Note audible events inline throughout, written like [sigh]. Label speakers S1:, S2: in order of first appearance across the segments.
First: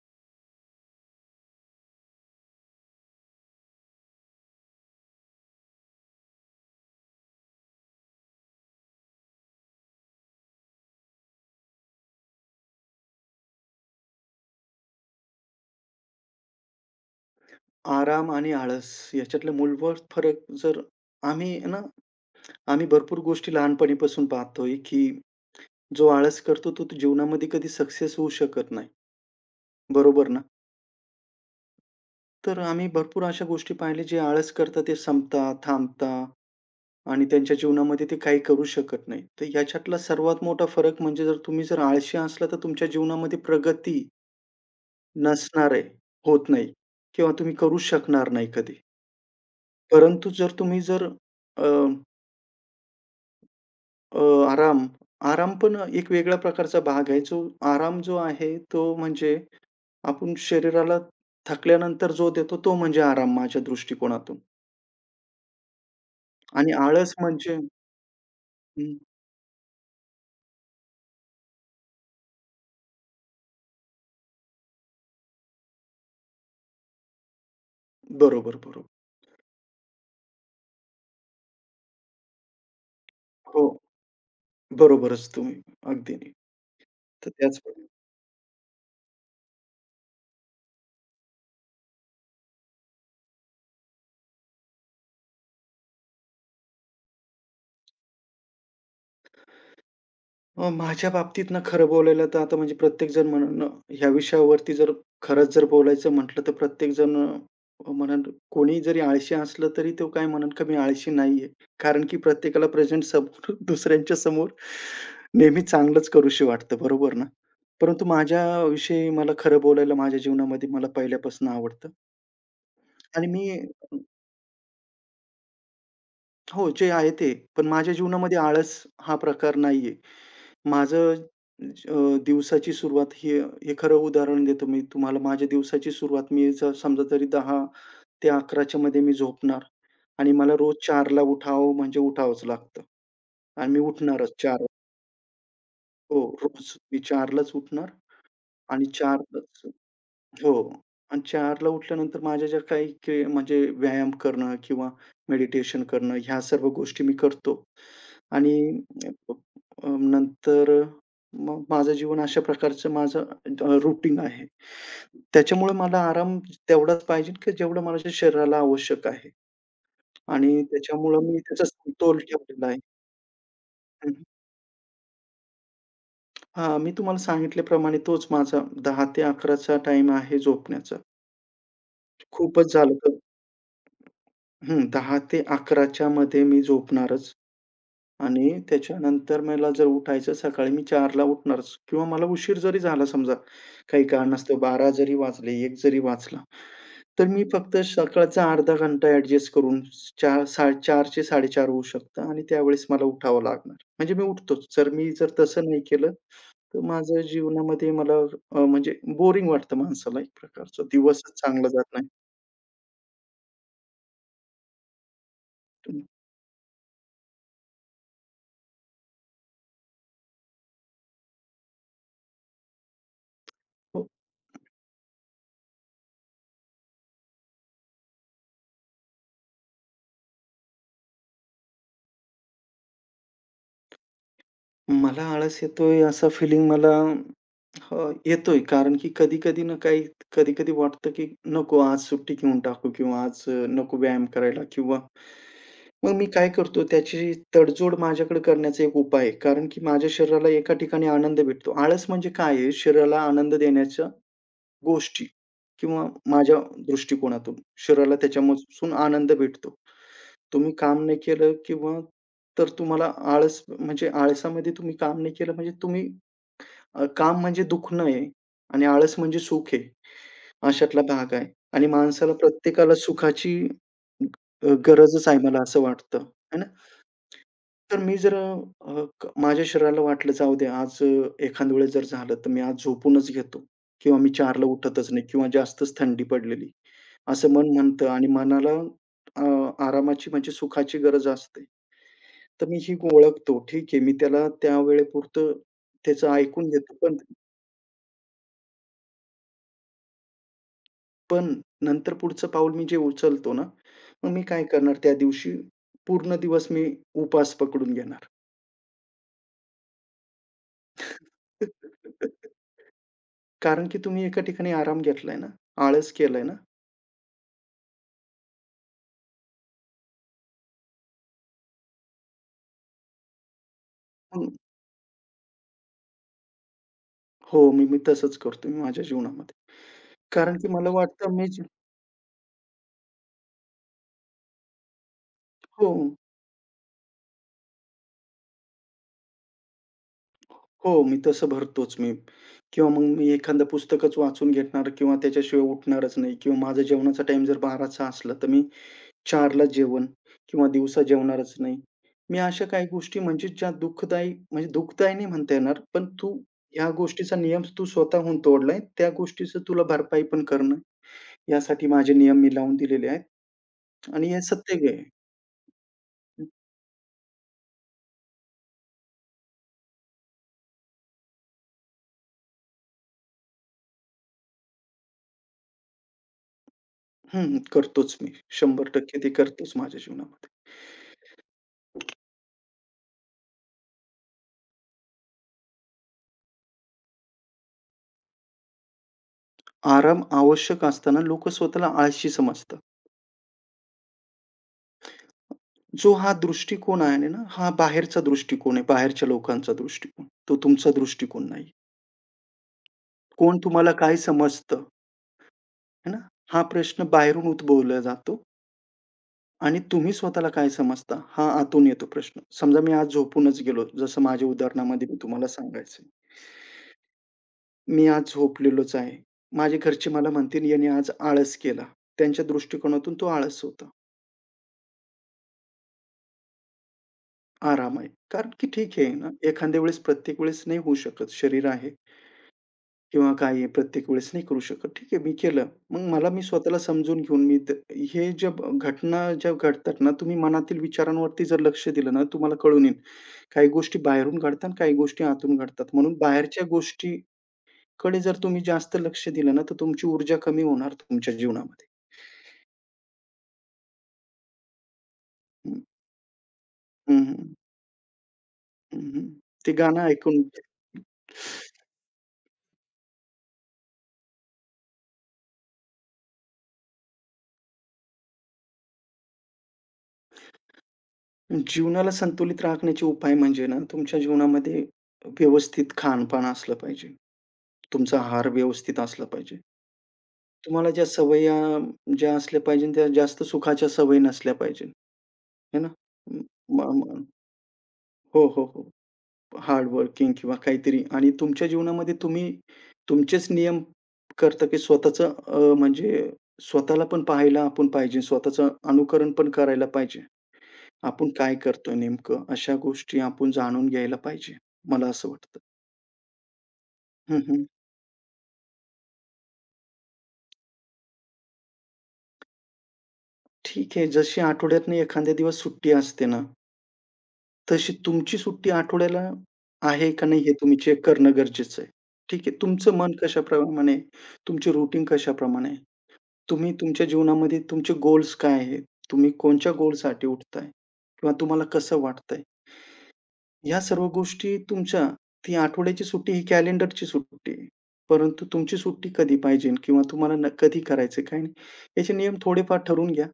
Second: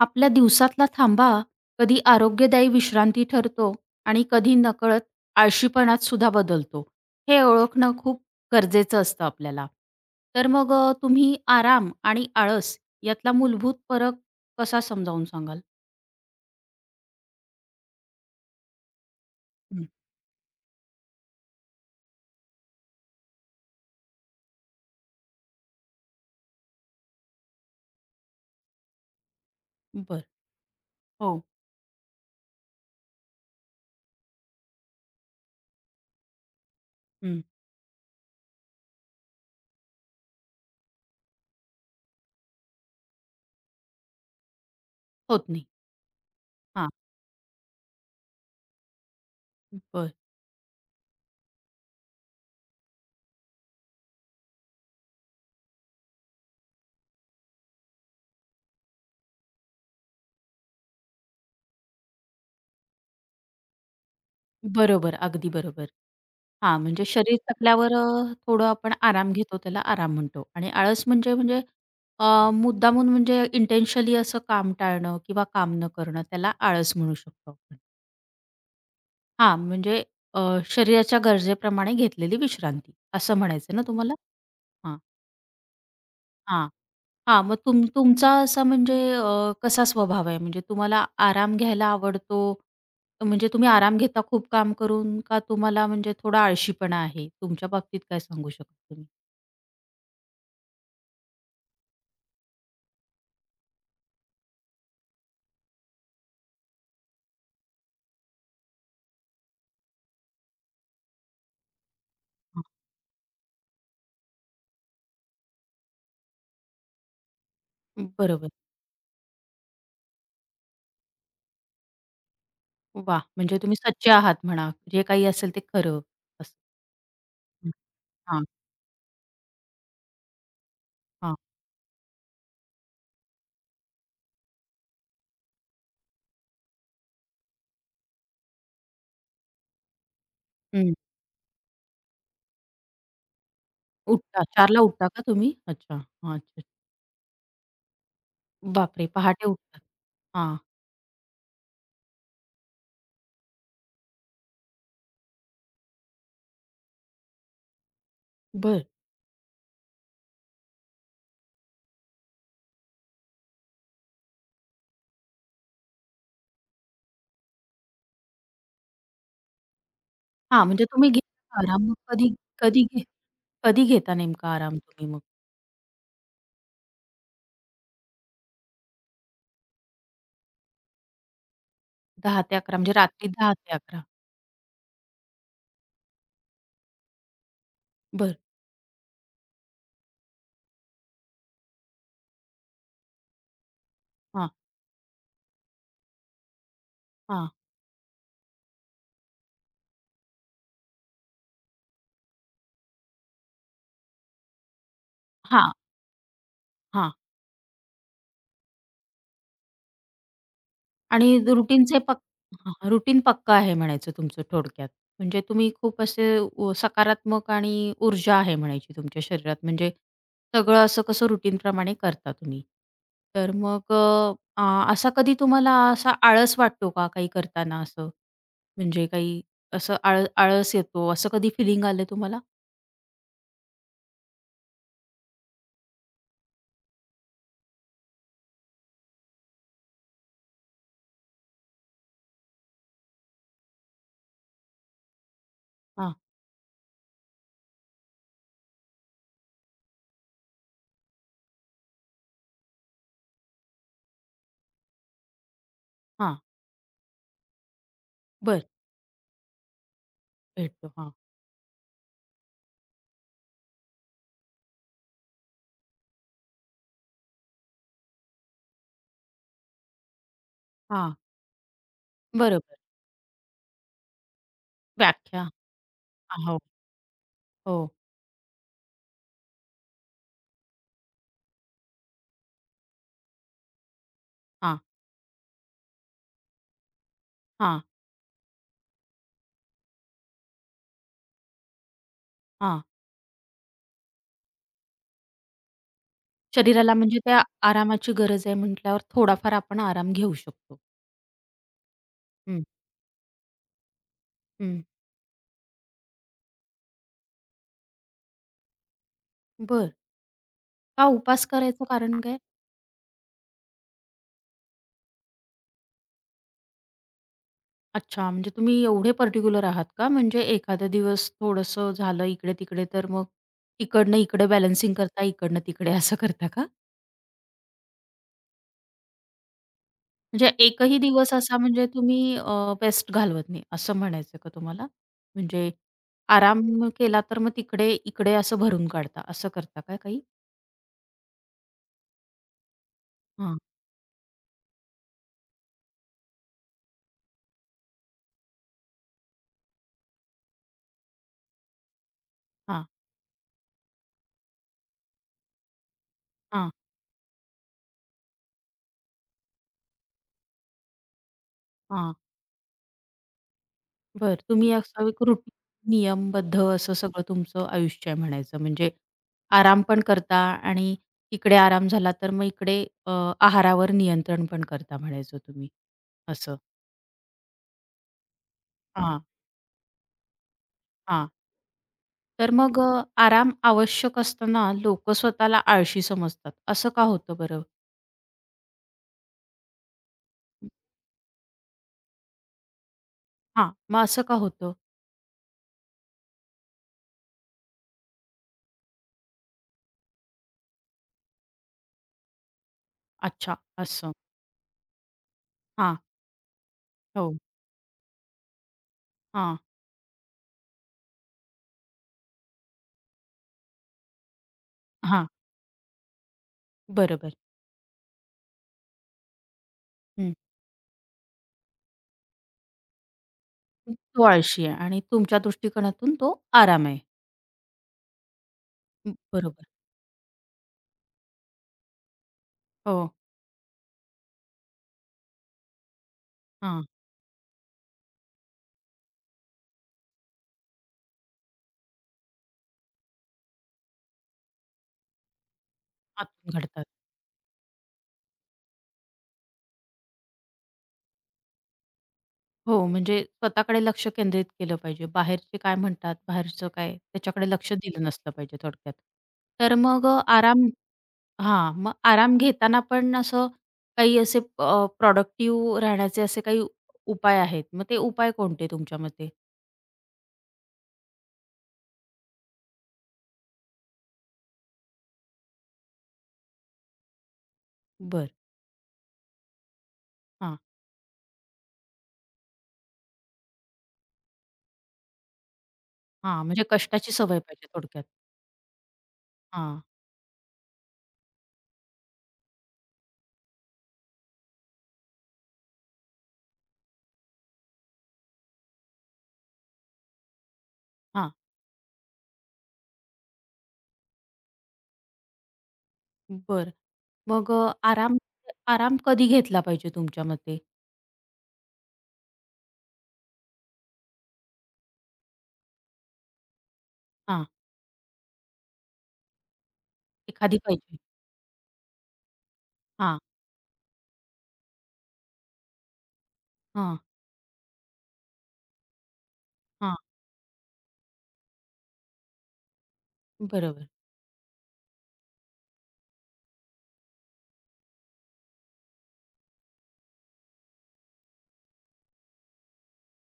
S1: आपल्या दिवसातला थांबा कधी आरोग्यदायी विश्रांती ठरतो आणि कधी नकळत आळशीपणात सुद्धा बदलतो हे ओळखणं खूप गरजेचं असतं आपल्याला. तर मग तुम्ही आराम आणि आळस यातला मूलभूत फरक कसा समजावून सांगाल?
S2: आराम आणि आळस याच्यातला
S1: हं,
S2: मूलभूत फरक. जर आम्ही आहे ना, आम्ही भरपूर गोष्टी लहानपणीपासून पाहतोय, की जो आळस करतो तो तो जीवनामध्ये कधी सक्सेस होऊ शकत नाही.
S1: बर.
S2: बरोबर ना?
S1: हो.
S2: तर आम्ही भरपूर अशा गोष्टी पाहिल्या, जे आळस करतात ते संपतात, थांबतात आणि
S1: हं,
S2: त्यांच्या जीवनामध्ये ते काही करू शकत नाही. तर याच्यातला सर्वात मोठा फरक म्हणजे जर तुम्ही आळशी असला, तर तुमच्या जीवनामध्ये प्रगती
S1: होत नाही.
S2: नसणार आहे, होत नाही
S1: हां.
S2: किंवा तुम्ही करू शकणार नाही कधी.
S1: बर.
S2: परंतु जर तुम्ही अ, आराम. आराम पण एक वेगळ्या प्रकारचा भाग आहे. आराम जो आहे तो म्हणजे आपण शरीराला थकल्यानंतर जो देतो तो म्हणजे आराम, माझ्या दृष्टिकोनातून.
S1: बरोबर, अगदी बरोबर.
S2: आणि
S1: हां, म्हणजे
S2: आळस
S1: शरीर
S2: म्हणजे
S1: थकल्यावर थोडं आपण
S2: हं,
S1: आराम घेतो, त्याला आराम म्हणतो. आणि आळस म्हणजे म्हणजे मुद्दामून म्हणजे इंटेन्शनली असं काम टाळणं किंवा काम न करणं, त्याला आळस म्हणू शकतो आपण.
S2: बरोबर, बरोबर.
S1: हां, म्हणजे अ, शरीराच्या गरजेप्रमाणे घेतलेली विश्रांती असं
S2: हो,
S1: म्हणायचं ना तुम्हाला? हां.
S2: बरोबरच तुम्ही. अगदी.
S1: हां.
S2: तर
S1: हां, मग
S2: त्याच
S1: तुमचा असा म्हणजे कसा स्वभाव आहे? म्हणजे तुम्हाला आराम घ्यायला आवडतो? म्हणजे तुम्ही आराम घेता खूप काम करून का तुम्हाला म्हणजे थोडा आळशीपणा आहे? तुमच्या बाबतीत काय सांगू शकता तुम्ही?
S2: माझ्या बाबतीत ना, खरं बोलायला तर आता म्हणजे प्रत्येकजण म्हणन ह्या विषयावरती खरंच जर बोलायचं म्हटलं, तर प्रत्येकजण, म्हणन, कोणी जरी आळशी असलं तरी तो काय म्हणन, का मी आळशी नाहीये. कारण की
S1: हां.
S2: प्रत्येकाला प्रेझेंट समोर [laughs] दुसऱ्यांच्या समोर नेहमी चांगलंच करूशी वाटतं, बरोबर ना? परंतु
S1: बरोबर.
S2: माझ्याविषयी मला खरं बोलायला, माझ्या जीवनामध्ये मला पहिल्यापासून आवडतं
S1: वाह!
S2: आणि मी,
S1: म्हणजे तुम्ही सच्चे आहात म्हणा. जे काही असेल ते खरं असं.
S2: हो, जे आहे ते. पण माझ्या जीवनामध्ये
S1: हां,
S2: आळस हा प्रकार नाहीये. माझं
S1: हां.
S2: दिवसाची सुरुवात, हे हे खरं उदाहरण देतो मी तुम्हाला. माझ्या दिवसाची सुरुवात, मी जर समजा तरी 10 ते 11च्या मध्ये मी झोपणार आणि मला रोज
S1: हं.
S2: 4ला उठावं म्हणजे उठावंच लागतं आणि मी उठणारच
S1: उठता
S2: 4.
S1: 4:00ला उठता का तुम्ही? अच्छा.
S2: हो,
S1: हां, अच्छा.
S2: रोज मी 4लाच उठणार आणि
S1: बापरे! पहाटे
S2: 4लाच.
S1: उठता.
S2: हो.
S1: हां,
S2: आणि 4:00ला उठल्यानंतर माझ्या ज्या काही के म्हणजे व्यायाम करणं किंवा मेडिटेशन करणं, ह्या सर्व गोष्टी मी करतो. आणि
S1: बरं.
S2: अ, अ, नंतर मग माझं जीवन अशा प्रकारचं, रूटीन आहे. त्याच्यामुळे मला आराम तेवढाच पाहिजे, की जेवढं माझ्या शरीराला आवश्यक आहे. आणि
S1: हां, म्हणजे तुम्ही
S2: त्याच्यामुळं मी
S1: घेता
S2: त्याचा
S1: आराम मग
S2: समतोल
S1: कधी
S2: ठेवलेला आहे.
S1: कधी घे कधी
S2: हं,
S1: घेता
S2: हं.
S1: नेमका आराम तुम्ही मग?
S2: मी तुम्हाला सांगितल्याप्रमाणे तोच माझा 10 ते 11चा टाईम आहे झोपण्याचा.
S1: 10 ते
S2: खूपच
S1: 11 म्हणजे
S2: झालं तर
S1: रात्री 10 ते 11.
S2: हं, 10:00 ते 11:00 च्या मध्ये मी झोपणारच.
S1: बरं.
S2: आणि त्याच्यानंतर मला जर उठायचं सकाळी, मी 4ला उठणारच किंवा मला उशीर जरी झाला समजा, काही
S1: हां,
S2: कारणास्तव 12 जरी वाजले, 1 जरी वाजला, तर मी
S1: हां,
S2: फक्त सकाळचा अर्धा घंटा ॲडजस्ट करून 4 4 चे 4:30 होऊ शकतं आणि त्यावेळेस मला उठावं लागणार. म्हणजे मी उठतोच. जर मी तसं
S1: हां,
S2: नाही केलं, तर
S1: हां.
S2: माझं जीवनामध्ये मला, म्हणजे बोरिंग वाटतं माणसाला एक प्रकारचं. दिवसच
S1: आणि
S2: चांगला जात नाही.
S1: रुटीन पक्का आहे म्हणायचं तुमचं थोडक्यात. म्हणजे तुम्ही खूप असे सकारात्मक आणि ऊर्जा आहे म्हणायची तुमच्या शरीरात. म्हणजे सगळं असं कसं रुटीनप्रमाणे करता तुम्ही. तर मग
S2: हो.
S1: अ, अ, असा कधी तुम्हाला असा आळस वाटतो का काही करताना असं? म्हणजे काही असं आळस येतो असं कधी फिलिंग आलं तुम्हाला?
S2: मला आळस येतोय असा फिलिंग मला, हं, येतोय. कारण की कधी-कधी ना काही कधी-कधी वाटतं की नको आज सुट्टी घेऊन टाकू किंवा आज नको व्यायाम करायला किंवा मग
S1: हां,
S2: मी काय करतो, त्याची तडजोड माझ्याकडे करण्याचा एक उपाय आहे. कारण की माझ्या शरीराला एका ठिकाणी आनंद भेटतो. आळस म्हणजे काय आहे? शरीराला आनंद देण्याच्या गोष्टी किंवा
S1: हां.
S2: माझ्या दृष्टिकोनातून शरीराला
S1: बरं.
S2: त्याच्यापासून आनंद भेटतो. तुम्ही
S1: भेटतो.
S2: काम
S1: हां,
S2: नाही केलं किंवा तर तुम्हाला आळस म्हणजे आळसामध्ये तुम्ही काम नाही केलं, म्हणजे तुम्ही, काम म्हणजे दुखणं आहे आणि आळस म्हणजे सुख आहे. अशातला
S1: हां.
S2: भाग आहे. आणि माणसाला,
S1: बरोबर.
S2: प्रत्येकाला सुखाची, गरजच आहे,
S1: व्याख्या.
S2: मला असं वाटतं, है
S1: हो,
S2: ना?
S1: हो.
S2: तर मी जर अ, क माझ्या शरीराला वाटलं, जाऊ दे आज, एखाद्या वेळेस जर झालं, तर मी आज झोपूनच घेतो किंवा मी 4ला
S1: हां,
S2: उठतच नाही किंवा जास्तच थंडी पडलेली, असं मन
S1: हां,
S2: म्हणतं आणि मनाला, अ, आरामाची म्हणजे सुखाची गरज असते. तर मी
S1: हां.
S2: ही ओळखतो. ठीक आहे, मी त्याला त्या वेळेपुरतं त्याचं ऐकून घेतो.
S1: शरीराला
S2: पण
S1: म्हणजे त्या आरामाची गरज आहे म्हटल्यावर थोडाफार आपण आराम घेऊ शकतो.
S2: पण नंतर पुढचं
S1: हं,
S2: पाऊल मी जे उचलतो ना, मग मी काय
S1: हं.
S2: करणार त्या दिवशी? पूर्ण दिवस मी उपास पकडून घेणार.
S1: बरं. का उपास करायचं कारण काय?
S2: [laughs] कारण की तुम्ही एका ठिकाणी आराम घेतलाय ना, आळस केलाय ना,
S1: अच्छा, म्हणजे तुम्ही एवढे पर्टिक्युलर आहात का? म्हणजे एखादा दिवस थोडंसं झालं इकडे-तिकडे तर मग इकडनं इकडे
S2: मग,
S1: बॅलन्सिंग करता, इकडनं तिकडे असं करता का?
S2: हो, मी मी तसंच करतो मी माझ्या जीवनामध्ये.
S1: म्हणजे
S2: कारण की मला
S1: एकही दिवस
S2: वाटतं, मी
S1: असा
S2: जे-
S1: म्हणजे तुम्ही घालवत नाही असं म्हणायचं का तुम्हाला? म्हणजे
S2: हो,
S1: आराम केला तर मग तिकडे, इकडे असं भरून काढता असं करता का काही?
S2: हो, मी तसं भरतोच मी किंवा मग मी एखादं पुस्तकच वाचून घेणार किंवा त्याच्याशिवाय उठणारच नाही किंवा माझा जेवणाचा टाईम जर 12चा असला, तर मी 4ला जेवण किंवा दिवसा जेवणारच नाही. मी अशा
S1: हां,
S2: काही गोष्टी म्हणजे ज्या दुःखदायी, म्हणजे दुःखदायी नाही म्हणता येणार, पण तू
S1: हां,
S2: ह्या गोष्टीचा नियम तू स्वतःहून तोडलाय, त्या गोष्टीचं तुला भरपाई पण करणं, यासाठी माझे
S1: हां.
S2: नियम मी लावून दिलेले आहेत आणि
S1: बरं.
S2: हे
S1: तुम्ही
S2: सत्य आहे.
S1: असं एक रूटीन
S2: हं,
S1: नियमबद्ध असं सगळं तुमचं आयुष्य आहे म्हणायचं. म्हणजे आराम पण करता आणि इकडे आराम झाला तर मग इकडे अ, आहारावर नियंत्रण पण करता म्हणायचं तुम्ही. असं.
S2: हं. करतोच मी.
S1: हां,
S2: 100% ते करतोच माझ्या जीवनामध्ये.
S1: हां. तर मग आराम आवश्यक असताना लोकं स्वतःला आळशी समजतात. असं का होतं बरं?
S2: आराम आवश्यक असताना लोकं स्वतःला आळशी समजतात.
S1: हां. मग असं का होतं?
S2: जो हा दृष्टिकोन आहे ना, हा बाहेरचा दृष्टिकोन आहे, बाहेरच्या लोकांचा दृष्टिकोन. तो तुमचा दृष्टिकोन नाही.
S1: अच्छा.
S2: कोण तुम्हाला
S1: असं.
S2: काय समजतं,
S1: हां.
S2: है ना? हा प्रश्न
S1: हो.
S2: बाहेरून उद्भवला जातो
S1: हां.
S2: आणि तुम्ही स्वतःला काय समजता, हा आतून येतो प्रश्न. समजा मी आज झोपूनच गेलो, जसं माझ्या उदाहरणामध्ये मी
S1: हां.
S2: तुम्हाला सांगायचंय.
S1: बरोबर.
S2: मी आज झोपलेलोच आहे. माझे घरचे मला
S1: हं.
S2: म्हणतील, "याने आज आळस केला." त्यांच्या दृष्टिकोनातून तो आळस होता.
S1: तो आळशी आहे आणि तुमच्या दृष्टिकोनातून तो आराम आहे.
S2: आराम आहे. कारण की ठीक आहे
S1: हं,
S2: ना,
S1: बरोबर.
S2: एखाद्या वेळेस, प्रत्येक वेळेस नाही होऊ शकत. शरीर आहे
S1: हो.
S2: किंवा काय आहे, प्रत्येक वेळेस नाही करू शकत. ठीक आहे, मी केलं. मग मला मी स्वतःला
S1: हां,
S2: समजून घेऊन मी त, हे ज्या घटना ज्या घडतात ना, तुम्ही मनातील विचारांवरती जर लक्ष दिलं ना, तुम्हाला कळून येईल. काही गोष्टी बाहेरून घडतात, काही गोष्टी आतून घडतात. म्हणून
S1: आतून
S2: बाहेरच्या
S1: घडतात.
S2: गोष्टीकडे जर तुम्ही जास्त लक्ष दिलं ना, तर तुमची ऊर्जा कमी होणार तुमच्या जीवनामध्ये.
S1: हो, म्हणजे स्वतःकडे लक्ष केंद्रित केलं पाहिजे. बाहेरचे काय म्हणतात, बाहेरचं काय
S2: हं, हं.
S1: त्याच्याकडे लक्ष दिलं नसलं पाहिजे थोडक्यात.
S2: हं, हं. ते
S1: तर
S2: गाणं
S1: मग
S2: ऐकून
S1: आराम. हां, मग आराम घेताना पण असं काही असे प्रॉडक्टिव्ह राहण्याचे असे काही उपाय आहेत. मग ते उपाय कोणते तुमच्या मते?
S2: जीवनाला संतुलित राखण्याचे उपाय म्हणजे ना, तुमच्या जीवनामध्ये व्यवस्थित खानपान असलं पाहिजे. तुमचा
S1: बरं.
S2: आहार व्यवस्थित असला पाहिजे.
S1: हां,
S2: तुम्हाला ज्या सवयी ज्या असल्या पाहिजे, त्या जास्त सुखाच्या सवयी नसल्या पाहिजे, है ना?
S1: हां, म्हणजे
S2: म म
S1: कष्टाची
S2: म
S1: सवय पाहिजे थोडक्यात.
S2: हो, हो, हो.
S1: हां,
S2: हार्ड वर्किंग किंवा काहीतरी, आणि तुमच्या जीवनामध्ये तुम्ही तुमचेच नियम करता, की स्वतःचं, म्हणजे स्वतःला पण पाहायला आपण पाहिजे, स्वतःचं अनुकरण पण करायला पाहिजे. आपण
S1: हां.
S2: काय करतोय नेमकं? अशा गोष्टी आपण जाणून घ्यायला पाहिजे, मला असं वाटतं.
S1: बरं.
S2: हं,
S1: मग
S2: हं.
S1: आराम आराम कधी घेतला पाहिजे तुमच्या मते?
S2: ठीक आहे, जशी आठवड्यातनं एखाद्या दिवस सुट्टी असते ना,
S1: हां,
S2: तशी तुमची सुट्टी आठवड्याला आहे का नाही, हे
S1: एखादी
S2: तुम्ही
S1: पाहिजे.
S2: चेक करणं गरजेचं आहे. ठीक आहे, तुमचं मन कशाप्रमाणे, तुमची रुटीन कशाप्रमाणे, तुम्ही
S1: हां.
S2: तुमच्या जीवनामध्ये तुमचे गोल्स काय आहेत? तुम्ही कोणच्या
S1: हां,
S2: गोलसाठी उठताय? किंवा तुम्हाला कसं वाटतंय? ह्या
S1: बरोबर.
S2: सर्व गोष्टी तुमच्या. ती आठवड्याची सुट्टी ही कॅलेंडरची सुट्टी आहे. परंतु तुमची सुट्टी कधी पाहिजे किंवा तुम्हाला न कधी करायचं काय नाही. याचे नियम थोडेफार ठरवून घ्या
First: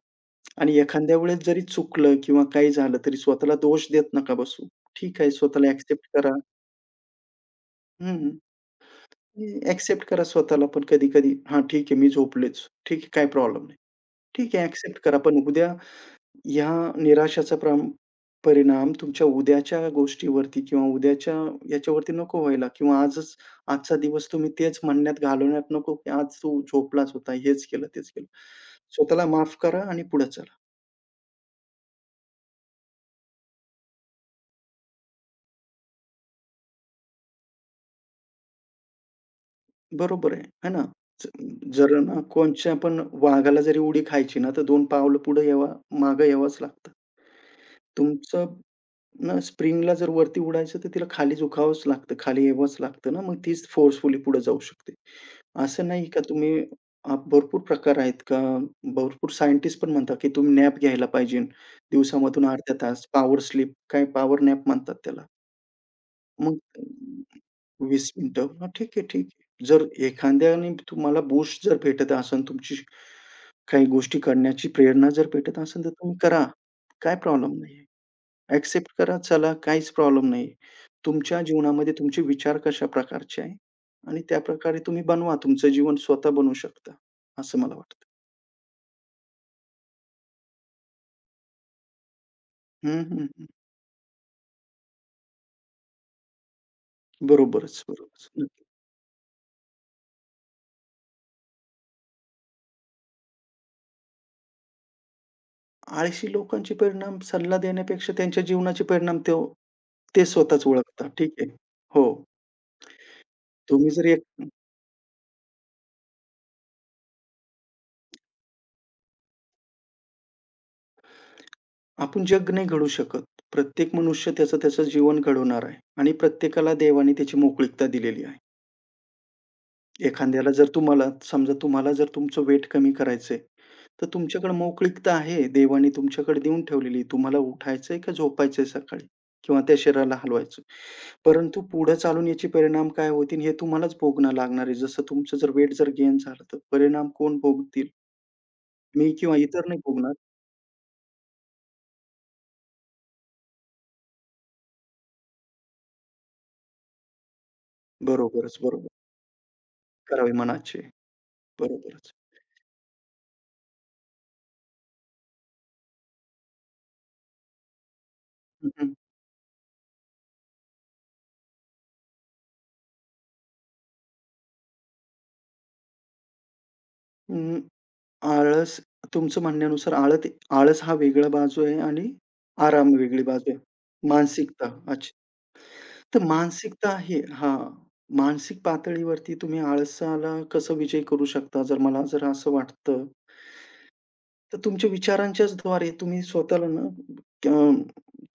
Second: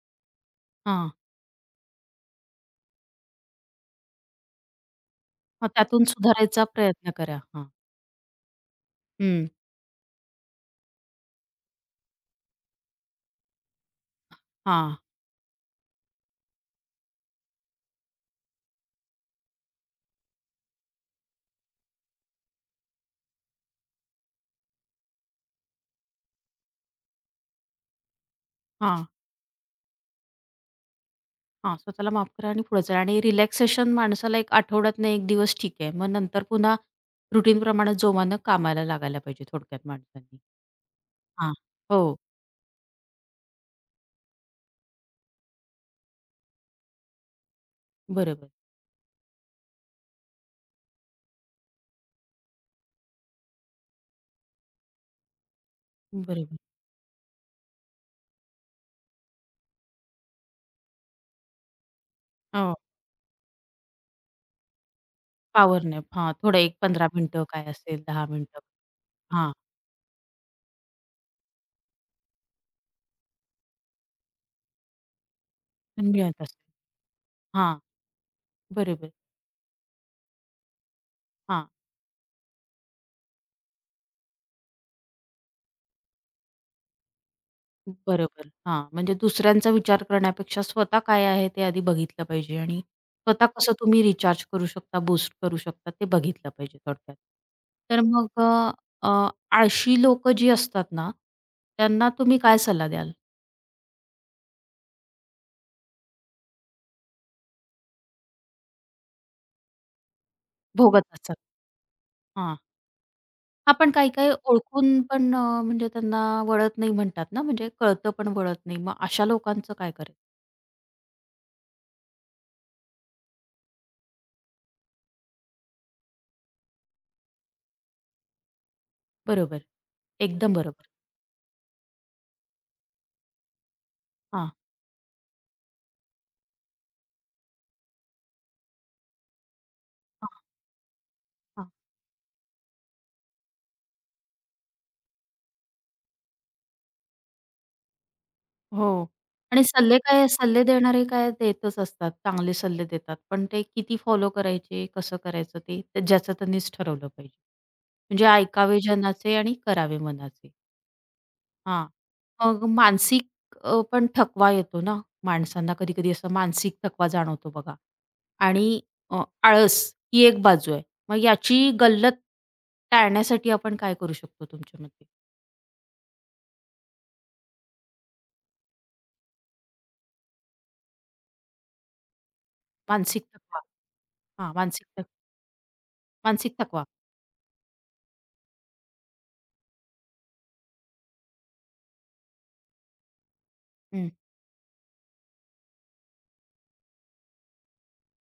S2: आणि
S1: हां,
S2: एखाद्या वेळेस जरी चुकलं किंवा काही झालं, तरी स्वतःला दोष देत नका बसू. ठीक आहे,
S1: मग
S2: स्वतःला
S1: त्यातून
S2: ॲक्सेप्ट करा.
S1: सुधारायचा प्रयत्न करा. हां.
S2: हं,
S1: हं.
S2: ॲक्सेप्ट करा स्वतःला पण कधी-कधी. हां, ठीक आहे, मी झोपलेच. ठीक आहे, काही प्रॉब्लेम नाही. ठीक आहे,
S1: हां,
S2: ॲक्सेप्ट करा. पण उद्या या निराशाचा परिणाम तुमच्या उद्याच्या गोष्टीवरती किंवा उद्याच्या याच्यावरती नको व्हायला किंवा आजचा दिवस तुम्ही तेच म्हणण्यात, घालवण्यात नको, की आज तू झोपलाच होता, हेच केलं, तेच केलं.
S1: हां,
S2: स्वतःला माफ करा आणि पुढे चला.
S1: हां. स्वतःला माफ करा आणि पुढे चला आणि रिलॅक्सेशन माणसाला एक आठवड्यातनं 1 दिवस ठीक आहे. मग नंतर पुन्हा रुटीनप्रमाणे जोमानं कामाला लागायला पाहिजे थोडक्यात
S2: बरोबर
S1: माणसांनी.
S2: आहे, है ना? ज
S1: हां.
S2: जर
S1: हो,
S2: ना कोणच्या पण वाघाला जरी उडी खायची ना, तर 2 पावलं पुढे यावं, मागे यावंच लागतं.
S1: बरोबर,
S2: तुमचं न स्प्रिंगला जर वरती उडायचं, तर तिला खाली झुकावंच लागतं. खाली यावंच लागतं ना, मग तीच फोर्सफुली पुढे जाऊ शकते. असं नाही का
S1: बरोबर.
S2: तुम्ही, भरपूर प्रकार आहेत का, भरपूर सायंटिस्ट पण म्हणतात, की तुम्ही नॅप घ्यायला पाहिजे. दिवसामधून अर्धा
S1: हो,
S2: तास पॉवर स्लीप, काय पॉवर नॅप म्हणतात त्याला.
S1: Power nap. हां, थोडं एक 15
S2: मग
S1: मिनिटं काय असेल,
S2: 20
S1: 10
S2: मिनिटं,
S1: मिनिटं.
S2: हां, ठीक आहे, ठीक
S1: हां,
S2: आहे. जर एखाद्याने तुम्हाला बूस्ट जर भेटत असेल, तुमची काही गोष्टी करण्याची प्रेरणा जर भेटत असेल, तर तुम्ही
S1: मिळत
S2: करा.
S1: असेल.
S2: काय प्रॉब्लेम
S1: हां,
S2: नाही, एक्सेप्ट
S1: बरोबर.
S2: करा, चला, काहीच प्रॉब्लेम नाही. तुमच्या
S1: हां.
S2: जीवनामध्ये तुमचे विचार कशा प्रकारचे आहे आणि त्याप्रकारे तुम्ही बनवा. तुमचं जीवन स्वतः बनवू शकता, असं मला वाटतं.
S1: बरोबर. हां, म्हणजे दुसऱ्यांचा विचार करण्यापेक्षा स्वतः काय आहे ते आधी बघितलं पाहिजे आणि
S2: हं, हं, हं.
S1: स्वतः कसं तुम्ही रिचार्ज करू शकता, बूस्ट करू शकता ते बघितलं पाहिजे थोडक्यात.
S2: बरोबरच,
S1: तर
S2: बरोबरच.
S1: मग
S2: नक्की.
S1: अ, अ, आळशी लोकं जी असतात ना, त्यांना तुम्ही काय सल्ला द्याल?
S2: आळशी लोकांचे परिणाम, सल्ला देण्यापेक्षा त्यांच्या जीवनाचे परिणाम ते ते स्वतःच
S1: भोगत
S2: ओळखतात. ठीक
S1: असतात.
S2: आहे. हो.
S1: हां. हां,
S2: तुम्ही
S1: पण
S2: जर एक
S1: काही-काही ओळखून पण म्हणजे त्यांना वळत नाही म्हणतात ना, म्हणजे कळतं पण वळत नाही. मग अशा लोकांचं काय करायचं?
S2: आपण जग नाही घडवू शकत. प्रत्येक मनुष्य त्याचं त्याचं जीवन घडवणार आहे आणि प्रत्येकाला देवाने त्याची मोकळीकता दिलेली आहे.
S1: बरोबर.
S2: एखाद्याला
S1: एकदम
S2: जर,
S1: बरोबर.
S2: तुम्हाला समजा जर तुमचं वेट कमी करायचंय, तर
S1: हां,
S2: तुमच्याकडे मोकळीकता आहे. देवाने तुमच्याकडे देऊन ठेवलेली. तुम्हाला उठायचंय का झोपायचंय सकाळी किंवा त्या शरीराला
S1: हां, हां.
S2: हलवायचं. परंतु पुढे चालून याचे परिणाम काय होतील, हे तुम्हालाच भोगावं लागणार आहे. जसं तुमचं वेट जर गेन झालं, तर परिणाम कोण भोगतील?
S1: हो.
S2: मी किंवा
S1: आणि
S2: इतर नाही
S1: सल्ले
S2: भोगणार.
S1: काय सल्ले देणारे काय देतच असतात. चांगले सल्ले देतात. पण ते किती फॉलो करायचे, कसं करायचं ते ते ज्याचं त्यांनीच ठरवलं पाहिजे. म्हणजे
S2: बरोबरच,
S1: ऐकावे
S2: बरोबर.
S1: जनाचे आणि करावे
S2: करावे
S1: मनाचे.
S2: मनाचे.
S1: हां.
S2: बरोबरच.
S1: मग मानसिक पण थकवा येतो ना माणसांना कधी-कधी असा मानसिक थकवा जाणवतो बघा. आणि
S2: हं, हं.
S1: अ, आळस ही एक बाजू आहे. मग याची गल्लत टाळण्यासाठी आपण काय करू शकतो तुमच्या मते?
S2: आळस, तुमचं म्हणण्यानुसार, आळस हा वेगळा बाजू आहे आणि आराम वेगळी
S1: मानसिक
S2: बाजू आहे.
S1: थकवा. हां,
S2: मानसिकता. अच्छा. तर
S1: मानसिक थकवा.
S2: मानसिकता आहे, हां. मानसिक पातळीवरती तुम्ही आळसाला कसं विजय करू शकता? जर मला असं वाटतं,
S1: हं.
S2: तर तुमच्या विचारांच्याच द्वारे तुम्ही स्वतःला ना, अ,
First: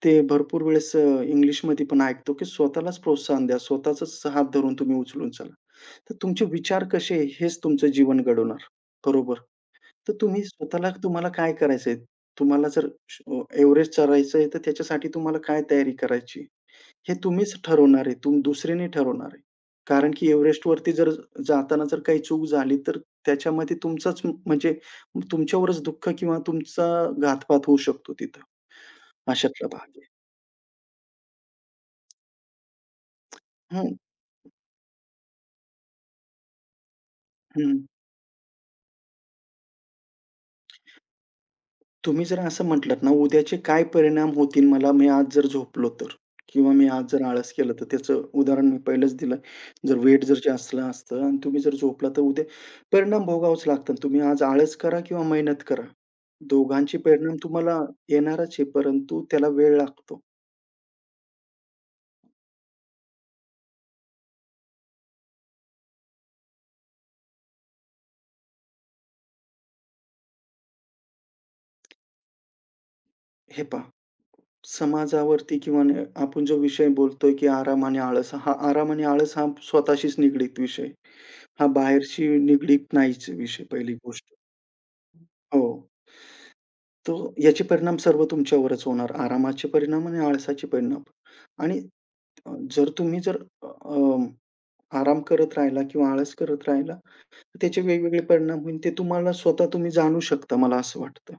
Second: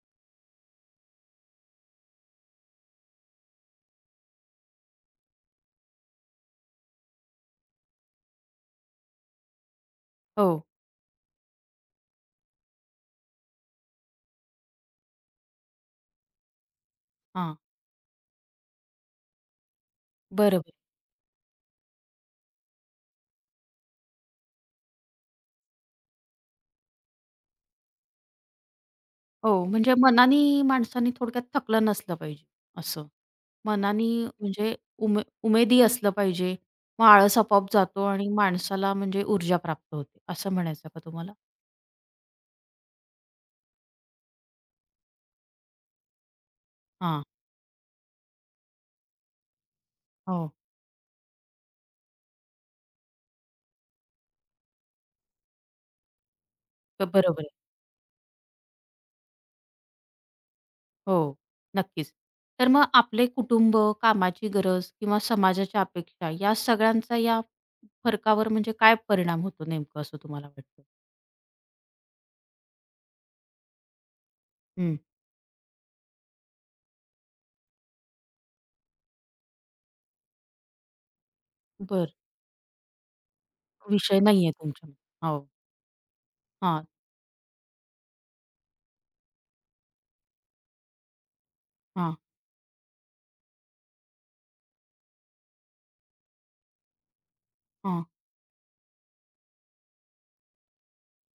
S2: ते भरपूर वेळेस इंग्लिशमध्ये पण ऐकतो, की स्वतःलाच प्रोत्साहन द्या. स्वतःचाच हात धरून तुम्ही उचलून चला. तर तुमचे विचार कसे, हेच तुमचं जीवन घडवणार. बरोबर. तर तुम्ही
S1: हो.
S2: स्वतःला, तुम्हाला काय करायचंय? तुम्हाला जर एव्हरेस्ट चढायचंय, तर त्याच्यासाठी तुम्हाला काय तयारी करायची? हे तुम्हीच
S1: हां.
S2: ठरवणार आहे. दुसरे नाही ठरवणार आहे. कारण की
S1: बरोबर.
S2: एव्हरेस्टवरती जाताना जर काही चूक झाली, तर त्याच्यामध्ये तुमचाच म्हणजे तुमच्यावरच दुःख किंवा तुमचा घातपात होऊ शकतो तिथं.
S1: हो,
S2: अशातला भाग
S1: म्हणजे
S2: आहे.
S1: मनाने माणसाने थोडक्यात थकलं नसलं पाहिजे असं.
S2: हं,
S1: मनाने म्हणजे उमे उमेदी असलं पाहिजे. मग आळस आपोआप
S2: हं.
S1: जातो आणि माणसाला म्हणजे ऊर्जा प्राप्त होते, असं म्हणायचं का तुम्हाला?
S2: तुम्ही जर असं म्हटलात ना, उद्याचे काय परिणाम होतील मला, मी आज जर झोपलो तर? किंवा मी आज जर
S1: हां,
S2: आळस केलं तर? त्याचं उदाहरण मी पहिलंच दिलं. वेट जर
S1: हो.
S2: जास्त असतं आणि तुम्ही जर झोपला, तर उद्या परिणाम भोगावेच लागतात. तुम्ही आज आळस करा किंवा मेहनत करा. दोघांचे
S1: तर
S2: परिणाम
S1: बरोबर आहे.
S2: तुम्हाला येणारच आहे, परंतु त्याला वेळ लागतो.
S1: हो, नक्कीच. तर मग आपले कुटुंब, कामाची गरज किंवा समाजाच्या अपेक्षा या सगळ्यांचा या फरकावर म्हणजे काय परिणाम होतो नेमकं असं तुम्हाला वाटतं?
S2: हे पहा,
S1: हं.
S2: समाजावरती किंवा आपण जो विषय बोलतोय, की आराम आणि आळस. हा आराम आणि आळस हा स्वतःशीच निगडीत विषय. हा
S1: बरं.
S2: बाहेरशी निगडीत नाहीच विषय, पहिली
S1: विषय
S2: गोष्ट.
S1: नाहीये तुमच्यामध्ये. हो.
S2: हो.
S1: हां,
S2: तो याचे परिणाम सर्व तुमच्यावरच होणार. आरामाचे परिणाम आणि आळसाचे परिणाम. आणि
S1: हां,
S2: जर तुम्ही अ, अ, आराम करत राहिला किंवा आळस करत राहिला, तर त्याचे
S1: हां.
S2: वेगवेगळे परिणाम होईल. ते तुम्हाला स्वतः तुम्ही जाणू शकता, मला असं वाटतं.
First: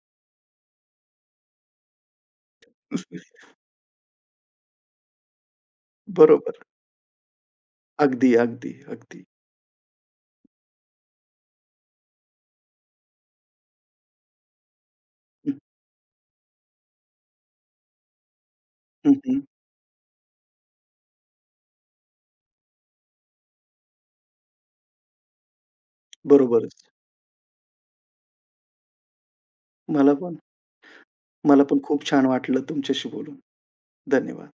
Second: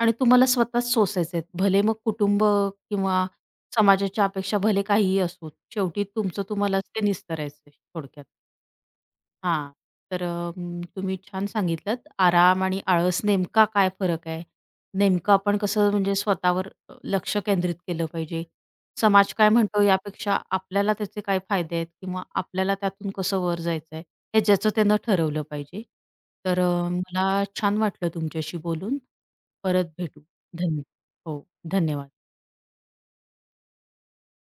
S1: आणि तुम्हाला स्वतःच सोसायचे आहेत. भले मग कुटुंब किंवा
S2: [laughs]
S1: समाजाच्या अपेक्षा भले काहीही असो, शेवटी तुमचं
S2: बरोबर.
S1: तुम्हालाच ते निस्तरायचं आहे थोडक्यात.
S2: अगदी, अगदी, अगदी.
S1: हां. तर तुम्ही छान सांगितलंत. आराम आणि आळस नेमका काय फरक आहे? नेमकं आपण
S2: हं,
S1: कसं म्हणजे स्वतःवर लक्ष केंद्रित केलं पाहिजे. समाज
S2: हं,
S1: काय म्हणतो यापेक्षा आपल्याला त्याचे काय फायदे आहेत किंवा आपल्याला त्यातून कसं वर जायचं आहे, हे ज्याचं त्यानं ठरवलं पाहिजे. तर
S2: बरोबरच.
S1: मला छान वाटलं तुमच्याशी बोलून. परत
S2: मला
S1: भेटू.
S2: पण
S1: धन्य हो,
S2: मला पण खूप
S1: धन्यवाद.
S2: छान वाटलं तुमच्याशी बोलून. धन्यवाद.